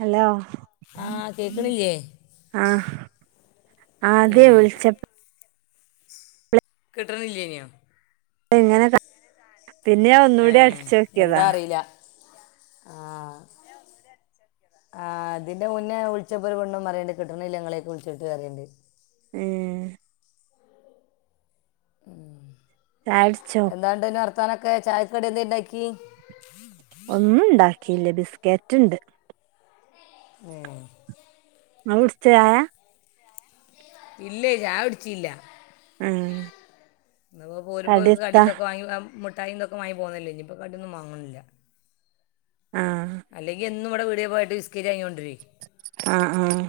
Hello? ആ കേക്കണില്ലേ ആഹ് ഏ, ആകെ വിളിച്ച കിട്ടണില്ലേന്യോ? ഇങ്ങനെ പിന്നെ ഞാൻ ഒന്നൂടി അടിച്ചോക്കിയതാ. ആഹ് ആഹ് ഇതിന്റെ മുന്നേ വിളിച്ചപ്പൊ ഒരുപ്പെണ്ണും പറയ്ണ്ട് കിട്ട്ണില്ല ഇങ്ങളേയ്ക്ക് വിളിച്ചിട്ട് പറയ്ണ്ട് ഏഹ് ഉം ചായ കുടിച്ചോ എന്താണ്ടിന്നെ വർത്താനൊക്കെ ചായക്ക് ക്കടി എന്തെ ഇണ്ടാക്കി ഒന്നും ഉണ്ടാക്കിയില്ല ബിസ്കറ്റ്ണ്ട് ഏഹ് ഇങ്ങള് കുടിച്ചോ ചായ ഇല്ലേയ് ചായ കുടിച്ചീല്ല ഉം ഇനിപ്പൊ പോരുമ്പൊ ഒരു കടിയെത്താ കടീന്തൊക്കെ വാങ്ങി മുട്ടായി ഇദെക്കെ വാങ്ങി പോന്നില്ലേ ഇനീപ്പൊ കടീ ഒന്നും വാങ്ങണില്ല ആഹ് അല്ലെങ്കി എന്നും ഇവടെ പീടില് പോയിട്ട് ബിസ്കറ്റ് വാങ്ങി കൊണ്ട് വരും ആഹ് ആഹ്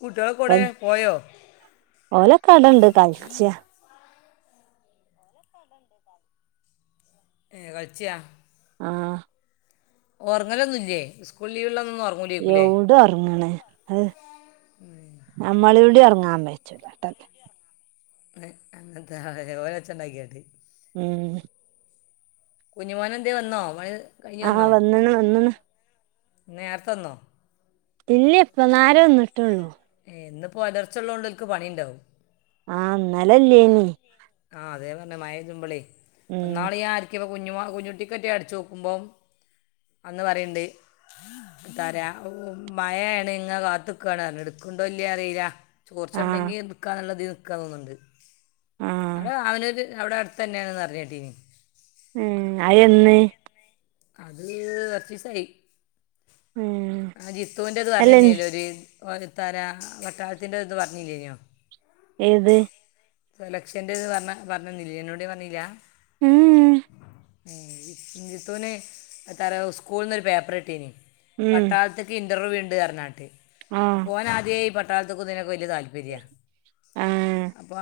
കുട്ട്യോളൊക്കോ എവിടെ പോയോ ഓലൊക്ക അവിടെയുണ്ട് കളിച്ച ഏഹ് കളിച്ച്യ ആഹ് ഒറങ്ങലൊന്നൂല്ല്യേ ഇസ്കൂള് ലീവ് ഉള്ളാ അന്നും ഒറങ്ങൂ യൗ ഡ ഒറങ്ങണ് അഹ് നമ്മളൂടെ ഒറങ്ങാൻ സമ്മയ്ച്ചൂല്ല ഏഹ് അങ്ങ്നത്തെ ഓര് ഒച്ചൊണ്ടാക്കി മതി ഉം കുഞ്ഞിമോനെ എന്തെ വന്നോ പണി കഴിഞ്ഞ് ആ വന്ന്ണ് വന്ന്ണ് നേരെത്തെ വന്നോ ഉല്ല്യ ഇപ്പന്നാരെ വന്ന്ട്ട് ഒള്ളു ഇന്ന് ഒപ്പോലർച്ച ഉള്ളോണ്ടോൽ ഒൽക്ക്‌ പണിണ്ടാവും ആഹ് ഇന്നലെ ഇല്ലെയ്നി ആഹ് അതേ പറഞ്ഞെ മയ പെജ്ജുമ്പളെയ് പ്പൊ ഉം ഇന്നാള് ഞാ ഞ് പൊ കുഞ്ഞുമൊ കുഞ്ഞുടിക്കെറ്റെ അട്ചോക്കുമ്പോ അന്ന് പറിം ഇണ്ട് തരാ മഴയേണ് ഇങ്ങെനെ കാത്തക്കാണ് എട്ക്കണ്ടോ ഇല്ല്യെ അറീല ആഹ് ചോർചെണ്ടെങ്കി എടക്കാന്ന്ള്ളതീല് നിക്ക തോന്ന്ണ്ട് ആഹ് അവിടെ കാവനൂര് അവ്ടെ അട്തെന്നെന്ന് പർഞ്ഞേട്ടീനി ഏഹ് അയ് എന്ന് അത് കൊർചീസായി ഏഹ് ജിത്തുന്റെ ഇത് പറഞ്ഞില്ലേയ്ന്നേ ജി ഒരു തരാ പട്ടാളത്തിന്റെ ഇത് പറഞ്ഞില്ലേയ് നേ ഏത് സെലക്ഷ്യൻ്ന്റെത് പർഞ പറഞ്ഞന്ന്ല്ല്യെന്നോട് പർഞീല്ല്യ ഏഹ് ജിത്തുന് എത്താ പറിയാ സ്കൂള്ന്നൊര് പേപ്പറിട്ടീനി ഉം പട്ടാളത്ത്ക്ക് ഇൻറർവ്യൂ ഉണ്ട് പർഞാട്ട് ആഹ് ഓനാദ്യേ ഈ പട്ടാളത്കും ഇതിനൊക്കെ വല്യ താൽപ താല്പര്യ ആഹ് അപ്പെ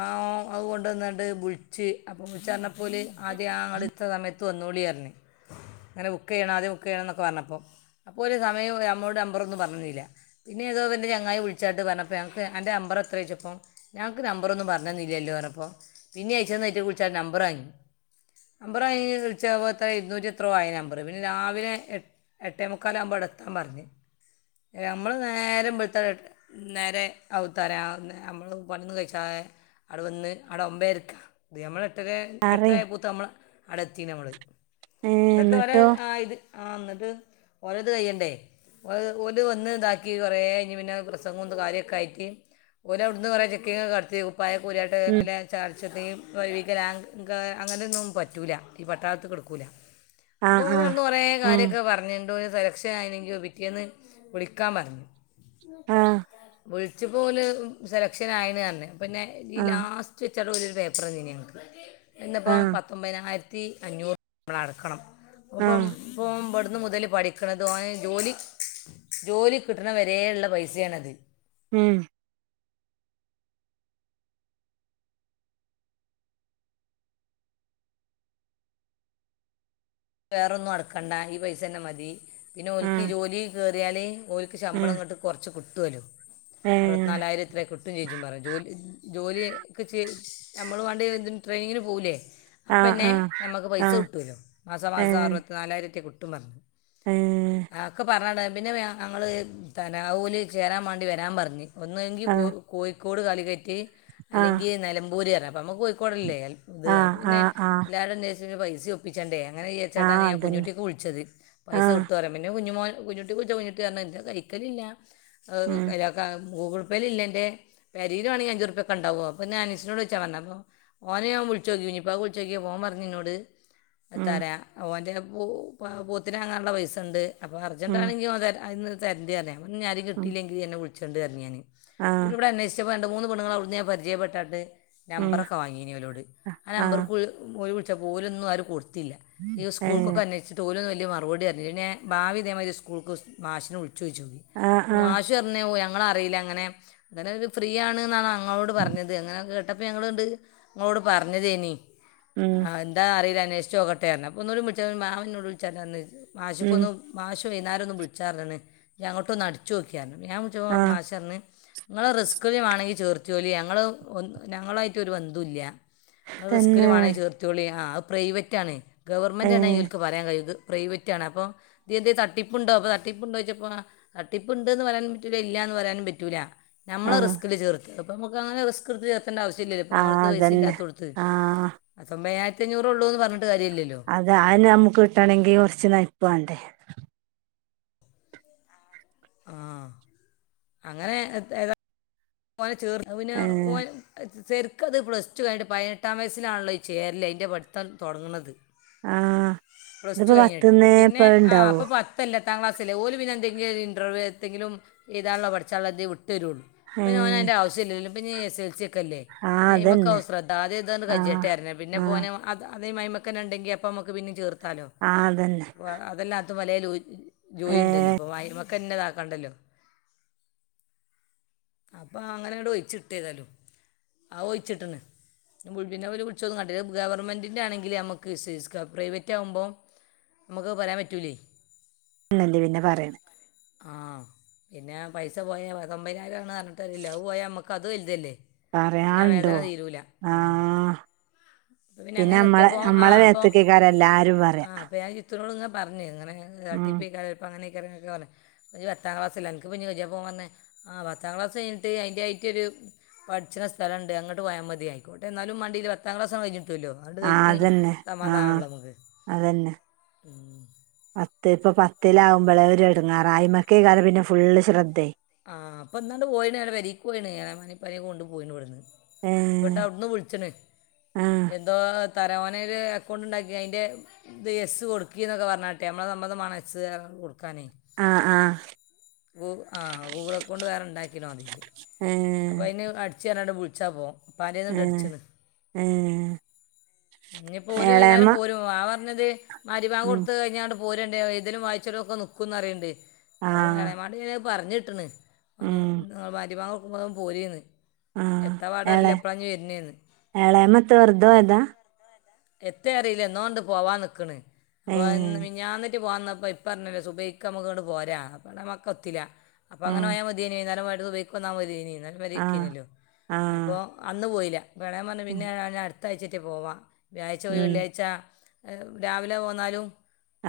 അത് കൊണ്ടന്നാണ്ട് ബുള്ച്ച് അപ്പൊ വിളിച്ച് പർഞപ്പോ ഓല് ആദ്യ ആ ഇങ്ങട് ഇത്ര സമയ ന്നൊളി പർഞ് ഇങ്ങനെ ബുക്കെയ്യണം ആദ്യം ബുക്കെയ്യണം എന്നൊക്കെ പർഞപ്പോ സമയം ഞമ്മോട് നമ്പറൊന്നും പർഞന്നീല്ല പിന്നേ ഏതോ ഇവന്റെ ചെങ്ങായി വിളിച്ചാട്ട് പറഞ്ഞപ്പ അന്റെ നമ്പർ എത്രയ ചോയ്ച്ചപ്പം ഞങ്ങക്ക് നമ്പറൊന്നും പർഞ്ഞെന്നീല്ല്യല്ലോ പർഞ്ഞപ്പോ പിന്നിം അയച്ചെന്ന് ഐറ്റങ്ങൾക്ക് വിളിച്ചാണ്ട് നമ്പറാങ്ങി നമ്പർ അയ് വിളിച്ച പോത്തെ ഇരുന്നൂറ്റി എത്രോ ആയിണ് നമ്പറ് പിന്നെ രാവിലെ എട്ട് എട്ടേ മുക്കാലാഉമ്പോ അടെത്താൻ പർഞ് നമ്മള് നേരം ബെൾത്ത നേരെ ഔ തരാന്ന് മ്മള് വന്നു കയ്ചാ അടെ വെന്ന് അടെ ഒമ്പേര്ക്ക അത് നമ്മള് എട്ടരേ പറയ് എട്ടരായ പോത്തമ്മള് അടെത്തി നമ്മള് ഏഹ് ന്നിട്ട് ഓരെ എന്നിട്ടോ ആഹ് ഇത് ആഹ് ന്നിട്ട് ഓരെ ത് കയ്യണ്ടേ ഓര് വന്ന് താക്കി കൊറേ ഴിഞ്ഞി പിന്നെ പ്രസംഗും കാര്യക്കായിട്ട് ഓലഔട്ന്ന് കൊറേ ചെക്കിങൊക്കട്തി ഉം കുപ്പായൊക്കൂര്യാണ്ട്ഒല്ലേ ചർച്ചത്തി വഴിവികലാങ്ക അങ്ങന്യോന്നും പറ്റൂല ഈ പട്ടാൾത്ത് ക്ക്‌ട്ക്കൂല ആഹ് ആഹ് അപ്പോലട്ന്ന് കൊറേ ഉം കാര്യൊക്കെ പർഞ്ഞി ന്തോര് സെലക്ഷനായീന് പിറ്റേന്ന് വിളിക്കാന്പർഞ് ആഹ് വിൾ ച്ചപോല് സെലക്ഷനായീണർഞ് പിന്നെ ഈ ആഹ് ലാസ് ചാണ്ട് ഒര്പേപ്റെന്നീനി ഞങ്ങക്ക് ന്തപ്പോ ആഹ് പ പത്തൊമ്പതിനായിര്ത്തി അഞ്ഞൂറ് മ്മളട്ക്കണം അപ്പം ആഹ് പ്പം ബട്ന്ന് മുതല് പഠിക്കണത് ഓന് ജോലി ജോലി കിട്ടണ വരേള്ള പൈസേണത് മ് വേറൊന്നും അടക്കണ്ട ഈ പൈസന്നെ മതി പിന്നോൽക്ക് ആഹ് ജോലി കേര്യാല് ഓൽക്ക് ഉം ശമ്പളങ്ങട്ട് കൊർച്ച് കിട്ടോലൊ അറുവ ഏഹ് നാലായിരം ത്രേ കിട്ടും ചെജ്ജും പറ ജോലി ജോലിയ ക് ചെ നമ്മളും ആൻഡ് ട്രെയിനിങ്ങന് പോവുല്ലേ ആഹ് അപ്പന്നെ ആഹ് നമുക്ക് പൈസ ആഹ് കിട്ടോലോ മാസമാസം ഏഹ് അറുപത്തി നാലായിരറ്റെ കിട്ടും പറഞ്ഞ് ഏഹ് ആ ഒക്കെ പറഞ്ഞാണ്ട് പിന്നെ ഞങ്ങള് തനാവൂല് ചേരാൻ മാണ്ടി വരാൻ പറഞ്ഞ് ഒന്നെങ്കി പോ ആഹ് കോഴിക്കോട് കാലിക്കറ്റ് അല്ലെങ്കി നിലമ്പൂര് പറഞ്ഞ് അപ്പോ നമ്മുക്ക് കോഴിക്കോട് അല്ലേ ത് ആഹ് അപ്പൊ ആഹ് പിന്നെ ആഹ് ആഹ് എല്ലരും അന്വേ പൈസ ഒപ്പിച്ചേണ്ടേ അങ്ങനെ ആഹ് വിചാരിച്ചിട്ടാണ് ഞാൻ അതന്നെ കുഞ്ഞുട്ടിക്ക് വിളിച്ചത് പൈസ ആഹ് കിട്ടോ അറിയാ പിന്നെ കുഞ്ഞുമോൻ കുഞ്ഞുട്ടിക്ക് വിളിച്ചപ്പോ കുഞ്ഞുട്ടി പറഞ്ഞ് ഇൻ്റെ കഴിക്കൽ ഇല്ല അത് ഉം കല ഗൂഗിൾ പേയിൽ ഇല്ല ന്റെ പെരീല് വണെങ്കി അഞ്ചുർ പിയൊക്കെണ്ടാകും അത് പിന്നെ അനസ്നോട് ചോയ്ച്ചാൻ പറഞ്ഞ് അപ്പൊ ഓന് ഞാൻ വിളിച്ചോക്കി കുഞ്ഞിപ്പാക്ക് വിളിച്ചോക്കയപ്പോ ഓന് പറഞ്ഞ് ഇന്നോട് ഉം എത്താറിയ ഓൻ്റെ പൂ പൊത്തിന് വങ്ങാനുള്ള പൈസണ്ട് അപ്പോ അർജന്റ് ഉം ആണെങ്കിൽ ഓന് തരാ അയ് തരണ്ട് അറഞ്ഞ് അപ്പൊപിന്നെ ആറിം ഉം കിട്ടില്ലെങ്കി അന്നെ വിളിച്ചണ്ട് അറഞ്ഞ് ഞാന് ആഹ് പിന്നെ ഇവിടെ അന്വേ ചപ്പോ രണ്ട് മൂന്ന് പെണ്ണുങ്ങളെ അവ്ടുന്ന് ഞാൻ പരിചയപ്പെട്ടാട്ട് ഉം നമ്പറൊക്കെ വാങ്ങിയീനി ഓലോട് ആ ആഹ് നമ്പർക്ക് ഓല് വിളിചപ്പോ ഓല് ഒന്നും ആരും കൊടുത്തില്ല ഈ ഏഹ് സ്കൂൾക്കൊക്കെ അന്വേഷിച്ചി ഓലൊന്നും വലിയ മറുപടി തരുന്നില്ല പിന്നെ ബാവ ഇതേമാതിരി സ്കൂൾക്ക് മാഷിനെ വിളിച്ചു ആഹ് ചോദിച്ചുഅപ്പൊ മാ ആഹ് ച് അറഞ്ഞ ഞങ്ങൾ അറിയില്ല അങ്ങനെ അങ്ങനെ ഒരു ഫ്രീ ആണ് എന്നാണ് ഞങ്ങളോട് പറഞ്ഞത് അങ്ങനൊക്കെ കേട്ടപ്പ ഞങ്ങളാണ്ട് നിങ്ങളോട് പറഞ്ഞതേനി ഉം എന്താ അറിയില്ല അന്വേഷ ച്ചോക്കട്ടേഞ് അപ്പെ ഒന്നൂടെ വിളിച്ചാ മാമൻ ഇനോട് വിളിച്ചുപറഞ്ഞ് അന്ന് ഉം മാശിക്കൊന്ന് മാഷ് വൈന്നാരം ഒന്ന് വിളിച്ചാ പറഞ്ഞണ് ഇഞ് അങ്ങോട്ട് ഒന്ന് അടിച്ചു നോക്കിയാന്ന് ഞാൻ വിളിച്ചപ്പോ ആഹ് മാഷ് പറഞ്ഞ് ഇങ്ങളെ റിസ്കിൽ വേണെങ്കിൽ ചേർത്തോലി ഞങ്ങൾ ഞങ്ങളായിട്ട് ഒരു ബന്ധും ഇല്ല ഇങ്ങളെ റിസ്കില് തന്നെ വണെങ്കിൽ ചേർത്തോളി ആ അത് പ്രൈവറ്റ് ആണ് ഗവൺമെൻ്റ് ആണെങ്കിൽ ഏഹ് ഓൽക്ക് പറയാൻ കഴിയും ഇത് പ്രൈവറ്റാണപ്പൊ ഇ എന്ത് തട്ടിപ്പുണ്ടോ പ്പൊ തട്ടിപ്പ്ണ്ടോയ്ചപ്പോ തട്ടിപ്പ്ണ്ട് ന്ന് പര്യാനും പറ്റൂല ഇല്യാന്ന് പര്യാനും പറ്റൂല നമ്മള ആഹ് റിസ്ക്ല് ചേർതി അപ്പ നമകങ്ങന റിസ്ക്ട്തി എത്തേണ്ട ആവശ്യമില്ലല്ലോ ഇപ്പം ആ നമ്മുടെ അടുത്ത് പൈസ അതന്നെ ഇല്ലാത്തോടത്ത് ആ പതൊമ്പപതിനായിരത്തി അഞ്ഞൂറ് ഉള്ളൂ എന്ന് പറഞ്ഞിട്ട് കാര്യല്ലല്ലോ അതെ അതെന്നെ നമ്മുക്ക് കിട്ടണെങ്കി കുറച്ച് നയ്പ്പ് വാണ്ടേ ആഹ് അങ്ങനെ ഏതാ ഓന് ചേർന്ന് അത് പിന്നെ ഏ ഓ ശരിക്ക അത് പ്ലസ് ടു കഴിഞ്ഞിട്ട് പതിനെട്ടാം വയസ്സിലാണല്ലോ ചേരല് അതിൻ്റെ പഠിത്തം തുടങ്ങുന്നത് ആ പ്ലസ്ടു ഇതിപ്പോ കഴിഞ്ഞിട്ട് പത്ത്ന്ന് പിന്നെ ഇപ്പ ആ ഇണ്ടാവോ അപ്പൊ പ ഇപ്പ എല്ലത്താം ക്ലാസ്സലേ ഓല് പിന്നെന്തെങ്കിലും ഇന്റർവ്യു ഏതെങ്കിലും എഴുതാനുള്ള പഠിച്ചാനുള്ള എന്തെലും വിട്ടരുള്ളൂ ഏ ഇപ്പൊ ഓൻ അയ്ൻ്റെ ആവശ്യല്ലല്ലേ ഇപ്പ പിന്നെ എസ് എൽ സി ഒക്കെയല്ലേ ആ പിന്നെ അയ്മക്ക് അതന്നെ ആവും ശ്രദ്ധ ആദ്യം ഇതാണ്ട് ആ കഴിയട്ടെ ആ പിന്നെപ്പൊ ഓന് അത് അതേ മൈമക്കണ്ടെങ്കിൽ അപ്പം നമുക്ക് പിന്നെ ചേർത്താലോ ആ അതന്നെ അതല്ലാത്ത പലേലു ഏ ജോലിണ്ടല്ലോ ഇപ്പോ അയ്മക്കന്നെ ഇതാക്കണ്ടല്ലോ അപ്പൊ അങ്ങനെ ആണ്ട് ഒഴിച്ചിട്ടേതായാലും ആ ഒഴിച്ചിട്ടണ് പിന്നെ അവര് വിളിച്ചതും കണ്ടില്ല ഗവൺമെൻ്റിൻ്റെ ആണെങ്കിൽ നമുക്ക് വിശ്വസിക്കാം പ്രൈവറ്റ് ആവുമ്പോ നമുക്ക് പറയാൻ പറ്റൂലേ ഇന്നല്ലേ പിന്നെ പറയണേ ആഹ് പിന്നെ പൈസ പോയാ പത്തൊമ്പതിനായിരം ആണ് പറഞ്ഞിട്ട് കാര്യല്ല അതുപോയ നമ്മക്ക് ക്കത് വലുതല്ലേ പിന്നെ ആ പറയാണ്ടോ വേദന തീരൂല ഉം. ആഹ് അപ്പോൾ പിന്നെ അങ്ങനെ നമ്മളെ നിർത്തിയപ്പോൾ ആ നമ്മളെ മേത്ത്കേക്കാരം എല്ലാരും പറയാ ഇവനോട് ഇങ്ങനെ പറഞ്ഞ് ഇങ്ങനെ ഉം താടിപ്പീക്കാരം അങ്ങനെക്കാരം ഒക്കെ പറഞ്ഞ് ഇയ്യ് പത്താം ക്ലാസ്ല് അല്ലേ അനക്ക് ഇപ്പോ ഇനി കഴിയൂല അപ്പൊ ഓന് പറഞ്ഞ് ആ പത്താം ക്ലാസ്സ് കഴിഞ്ഞിട്ട് അയിന്റായിട്ടൊരു പഠിച്ചണ സ്ഥലണ്ട് അങ്ങോട്ട് പോയാൽ മതി അയിക്കോട്ട എന്നാലും മാണ്ടില്ല പത്താം ക്ലാസ് ആണ്ട് കഴിഞ്ഞ് കിട്ടുല്ലോ ആണ്ട് ആ കഴിഞ്ഞ് അതന്നെ ആ സമാധാനളളതാണ് അതന്നെ ഉം പത്ത് ഇപ്പം പത്തിലാവുമ്പോളേ ഒര് എടുങ്ങേറാ അയിമക്കെക്കാരം പിന്നെ ഫുള്ള് ശ്രദ്ധേ ആ ഇപ്പം ഇന്നാണ്ട് പോയിന്ന് അവന്റെ പേരേക്ക് പോയിന്ന് എളാമാനെ ഇപ്പാനെ കൊണ്ട് പോയിന്ന് ഇവിടന്ന് ഏ [unintelligible] അവിടന്ന് വിളിച്ചണ് ആ എന്തോ തര ഓന് ഒരു അക്കൗണ്ട് ഉണ്ടാക്കി അയ്ൻ്റെ ഇത് എസ് കൊടുക്കി എന്നൊക്കെ പറഞ്ഞാട്ട് നമ്മളെ സമ്മതം മാണം എസ് കൊടുക്കാനേ ആഹ് ആഹ് ഗൂ ആ ഗൂഗിൾ അക്കൗണ്ട് വേറെ ഇണ്ടാക്കിടാതി അപ്പോ ഏ അതിന് അടച്ച് തരാനായിട്ട് വിളിച്ചാൽ പോകും പനിയായോണ്ട ഏഹ് അടിച്ചത് ഏഹ് ഇനി ഇപ്പ ഓല് വൈന്നേരം എളേമ്മ പോരും ഓഹ് ആ പറഞ്ഞത് മകരിബങ്ക് ഉം കൊടുത്ത് കഴിഞ്ഞാടെ പോരണ്ട് ഏതിലും വായിച്ചലും ഒക്കെ നിക്കുംന്ന് പറയണ്ട് ആഹ് എളയമാട്ത് പറഞ്ഞിട്ടണ് അ ഉം നിങ്ങൾ [unintelligible] കൊടുക്കുമ്പോ പോര്ന്ന് ആഹ് എള ഏളെമന്താ വെർതെ പൊയതാ എത്തയ അറിയില്ല എന്നൊണ്ട് പോവാൻ നിക്കണ് അപ്പോ ഏഹ് മിനിഞ്ഞാന്നിട്ട് പോവാൻന്നപ്പ ഇ പറഞ്ഞൊലെ സുബൈക്ക് മ്മക്ക്ങ്ങട് പോരാ അപ്പ നമക്ക് ഒത്തില്ല അപ്പൊ ഉം അങ്ങനെ പോയാ മതി വൈനെരം പൊയിട്ട് സുബൈയക്ക്ന്നാൽ മതിന [unintelligible] ആഹ് ഇക്കീനില്ലോ ആഹ് അപ്പോ അന്ന് പോയില്ല ളയവൻ പറഞ്ഞ് ഉം പിന്നെ ഞാൻ അടുത്താഴ്ച്ചിട്ട് പോവാം വ്യാഴാച്ച പോയി ഉം വെള്ളിയാഴ്ച്ച രാവിലെ പോന്നാലും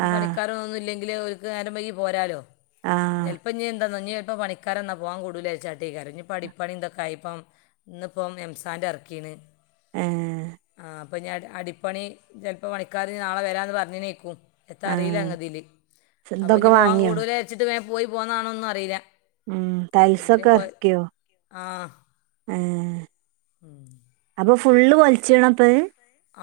ആഹ് പണിക്കാരൊന്നുല്ലെങ്കിൽ ഓര്ക്ക് നേരം വൈകി പോരാലോ ആഹ് ചെല്പ്പ ഇനി എന്താന്നൊ ഇനീപ്പ പണിക്കാര് വന്നാ പോവാൻ കൂടുലച്ചാട്ടിക്കാര് ഇനി പടിപ്പണി എന്തൊക്ക ആയ്പ്പം ഇന്നിപ്പോം എംസാന്റെ ഇറക്കീണ് ആഹ് ആ അപ്പം ഇനി അ അടിപ്പണി ചിലപ്പോൾ പണിക്കാർ നാളെ വരാന്ന് പറഞ്ഞിനിക്കും എത്താ അറിയില്ല ആഹ് ഗതീല് അപ്പൊ ഇതൊക്കെ ഇനി പോവാൻ വാങ്ങിയോ കൂടൂലേ വിചാരിച്ചിട്ട് പോയി പോന്നതാണോന്നും അറിയില്ല ഉം എന്തിനു തൈല്സൊക്കെ പോയ എറക്കിയൊ ആ ഏഹ് [inaudible] അപ്പൊ ഫുള്ള് കൊലിച്ച്യണ അപ്പത്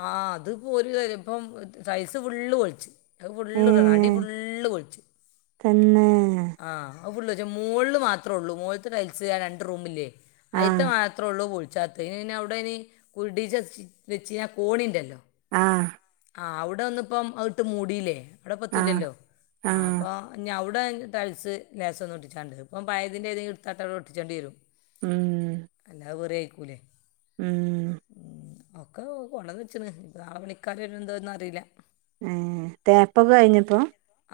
ആ അത്പ്പോരു കാര്യം ഇപ്പം ടൈല്സ്സ് ഫുള്ള് കുയ്ച്ച് അത് ഫുള്ള് [unintelligible] അടി ഏഹ് ഫുള്ള് കൊഴിച്ച് തന്നെ ആ ഫുള്ള് മൂളിൽ മാത്രേ ഉള്ളൂ മോൾതെ ടൈൽസ്സ് രണ്ട് റൂമില്ലേ അയ്ത്തെ ആഹ് മാ മാത്രേ ഉള്ളൂ പുളിച്ചാത്തെ ഇനി അവിടെ ഇനി കുടി ച വെച്ചിനാൽ കോണിണ്ടല്ലോ ആഹ് ആ അവിടെ ഒന്ന് ഇപ്പം അതിട്ട് മൂടില്ലേ അവിടെ പ്പ ആഹ് എത്തൂല്ലല്ലോ ആ ആഹ് അപ്പോ ഞ്ഞവടെ ടൈൽസ്സ് ലേശം ഒട്ടിച്ചാനണ്ട് ഇപ്പം പയതിൻ്റെ ഒരു എടുത്തട്ട് അവിടെ ഒട്ടിച്ചേണ്ടി വരും ഉം അല്ലാ വേറെ ആയിക്കൂലേ ഉം ഉം ഒക്കെ കൊണ്ടന്ന് വെച്ചിന് നാളെ പണിക്കാര് വരണ്ടൊന്ന് അറീല്ല ഉം തേപ്പൊക്കെ കഴിഞ്ഞപ്പോ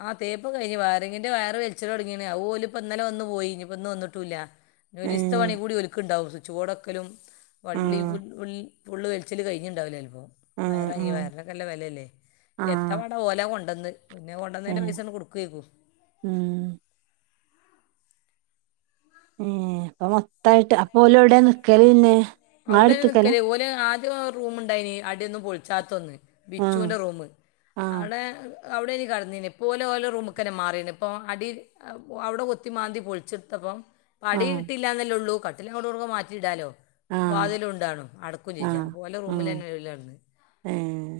ആ തേപ്പ് കഴിഞ്ഞു വായറിങ്ങിന്റെ വയറ വലിച്ചട തുടങ്ങിനെ ഓല് ഇപ്പോ ഇന്നലെ വന്നപോയി ഇനി ഇപ്പ ഇന്ന് വന്നിട്ടും ഇല്ല ഒരൂസ്ത ഏഹ് പണി കൂടി ഇവര്ക്ക് ഇണ്ടാവും സ്വിച്ച് ബോർഡ് വെക്കലും വളളി [unintelligible] ആഹ് ഫുള് വളിച്ചില് കഴിഞ്ഞുണ്ടാവില്ല ചലപ്പൊ ഉം വിറകിനൊക്കെ നല്ല വിലല്ലേ എത്ര ഓല കൊണ്ടന്നെ പിന്നെ കൊണ്ടുന്നന്റെ ഏഹ് പൈസ നമ കൊടുക്കയക്കു ഉം ഉം അപ്പൊ മൊത്തായിട്ട് അപ്പ ഓല് എവടെ നിക്കല് പിന്നെ ഇങ്ങളെ അവിടെന്നെ അടുത്ത്ക്കലാ നിക്കല് ഓല് ആദ്യം റൂമുണ്ടായിന് അടിയൊന്നും പൊളിച്ചാത്ത ഒന്ന് ആഹ് ബിച്ചുൻ്റെ റൂമ് ആഹ് ആടെ അവിടെ യാനി കിടന്നിനി ഇപ്പോ ഓല് ഓര്ടെ റൂമക്കെന്നെ മാറീനി ഇപ്പോ അടി അവിടെ കുത്തിമാന്തി പൊളിച്ചെടുത്തപ്പം അടി ആഹ് കിട്ടീല്ല എന്നല്ലേ ഉള്ളൂ കട്ടിലുംങ്ങോട്ടുങ്ങട്ടൊക്കെ മാറ്റിയിടാലോ ആഹ് വാതിലും ഉണ്ടാണും അടക്കും ചേചാ അപ്പോ ഓലെടെ റൂമിൽ തന്നെ ഉം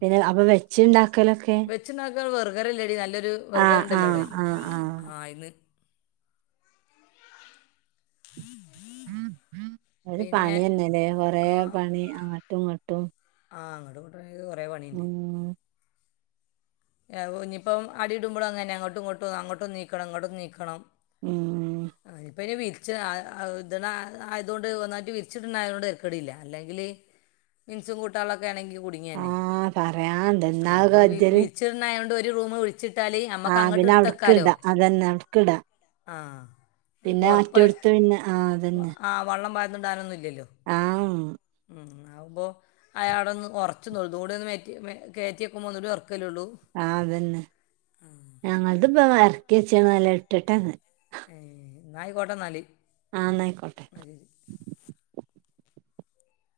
പിന്നെ അപ്പൊ വെച്ച് ഇണ്ടാക്കലൊക്കെ വച്ചണ്ടാകല് വർഗര ഇല്ലേടി നല്ലൊരു വെർഗർണ്ടല്ലോ ആഹ് അവിടെ ആഹ് ആഹ് ഇന്ന് [inaudible] ആഹ് ഒരു പിന്നെ പണി തന്നെല്ലേ കൊറെ ആ പണി അങ്ങോട്ടുയിങ്ങോട്ടും ആ അങ്ങോട്ട് ഇങ്ങട്ട് കുറെ പണിയുണ്ട് ഉം ഇനിയിപ്പം അടി ഇടുമ്പോഴ അങ്ങനെനെ അങ്ങോട്ടും ഇങ്ങട്ടും അങ്ങോട്ടും നീക്കണം ഇങ്ങോട്ടും നീക്കണം ഉം ആഹ് ഇവര് വിരിച്ച് അഹ് അഹ് ഇതണ ആയതോണ്ട് ഒന്നായിട്ട് വിരിച്ചിട് ണായൊണ്ട് തരക്കടില്ല അല്ലെങ്കില്. മിൻസും കൂട്ടളൊക്കെണെങ്കി കുടുങ്ങിയന്നെ ആഹ് പറയാണ്ട് ഇന്നാ അത് വിഹ് കജ്ജല് വിഹ്. ച്ചിറിണായോണ്ട് ഒരു റൂമ് ഒഴിച്ചിട്ടാല് അമ്മക്ക് ആഹ് അങ്ങട്ട് പിന്നെ ഇട്ത്തക്കാലോ. അവ്ട്ക്ക്ടാ അതന്നെ അവ്ട്ക്ക്ടാ ആഹ്. പിന്നെ മറ്റെടുത്ത് പിന്നെ ആഹ് വ- തന്നെ. ആ വെള്ളം പാർന്ന്ടാനൊന്നുല്ലല്ലോ. ആഹ് ഉം. ഉം ആവുമ്പോ അയാള ഒന്ന് ഉറച്ചന്നോള്ളത കൂടെ ഒന്ന്റ്റി കയറ്റിയക്കുമ്പോന്നൂടെ ഒറക്കും. കലുള്ളൂ. ആഹ് അതന്നെ ഞങ്ങത് ഇപ്പ എറക്കി വെച്ചാണ് നല്ല ഇട്ടിട്ടന്ന്. നായികോട്ട ന്നാല്. ആഹ് ന്നയിക്കോട്ടെ.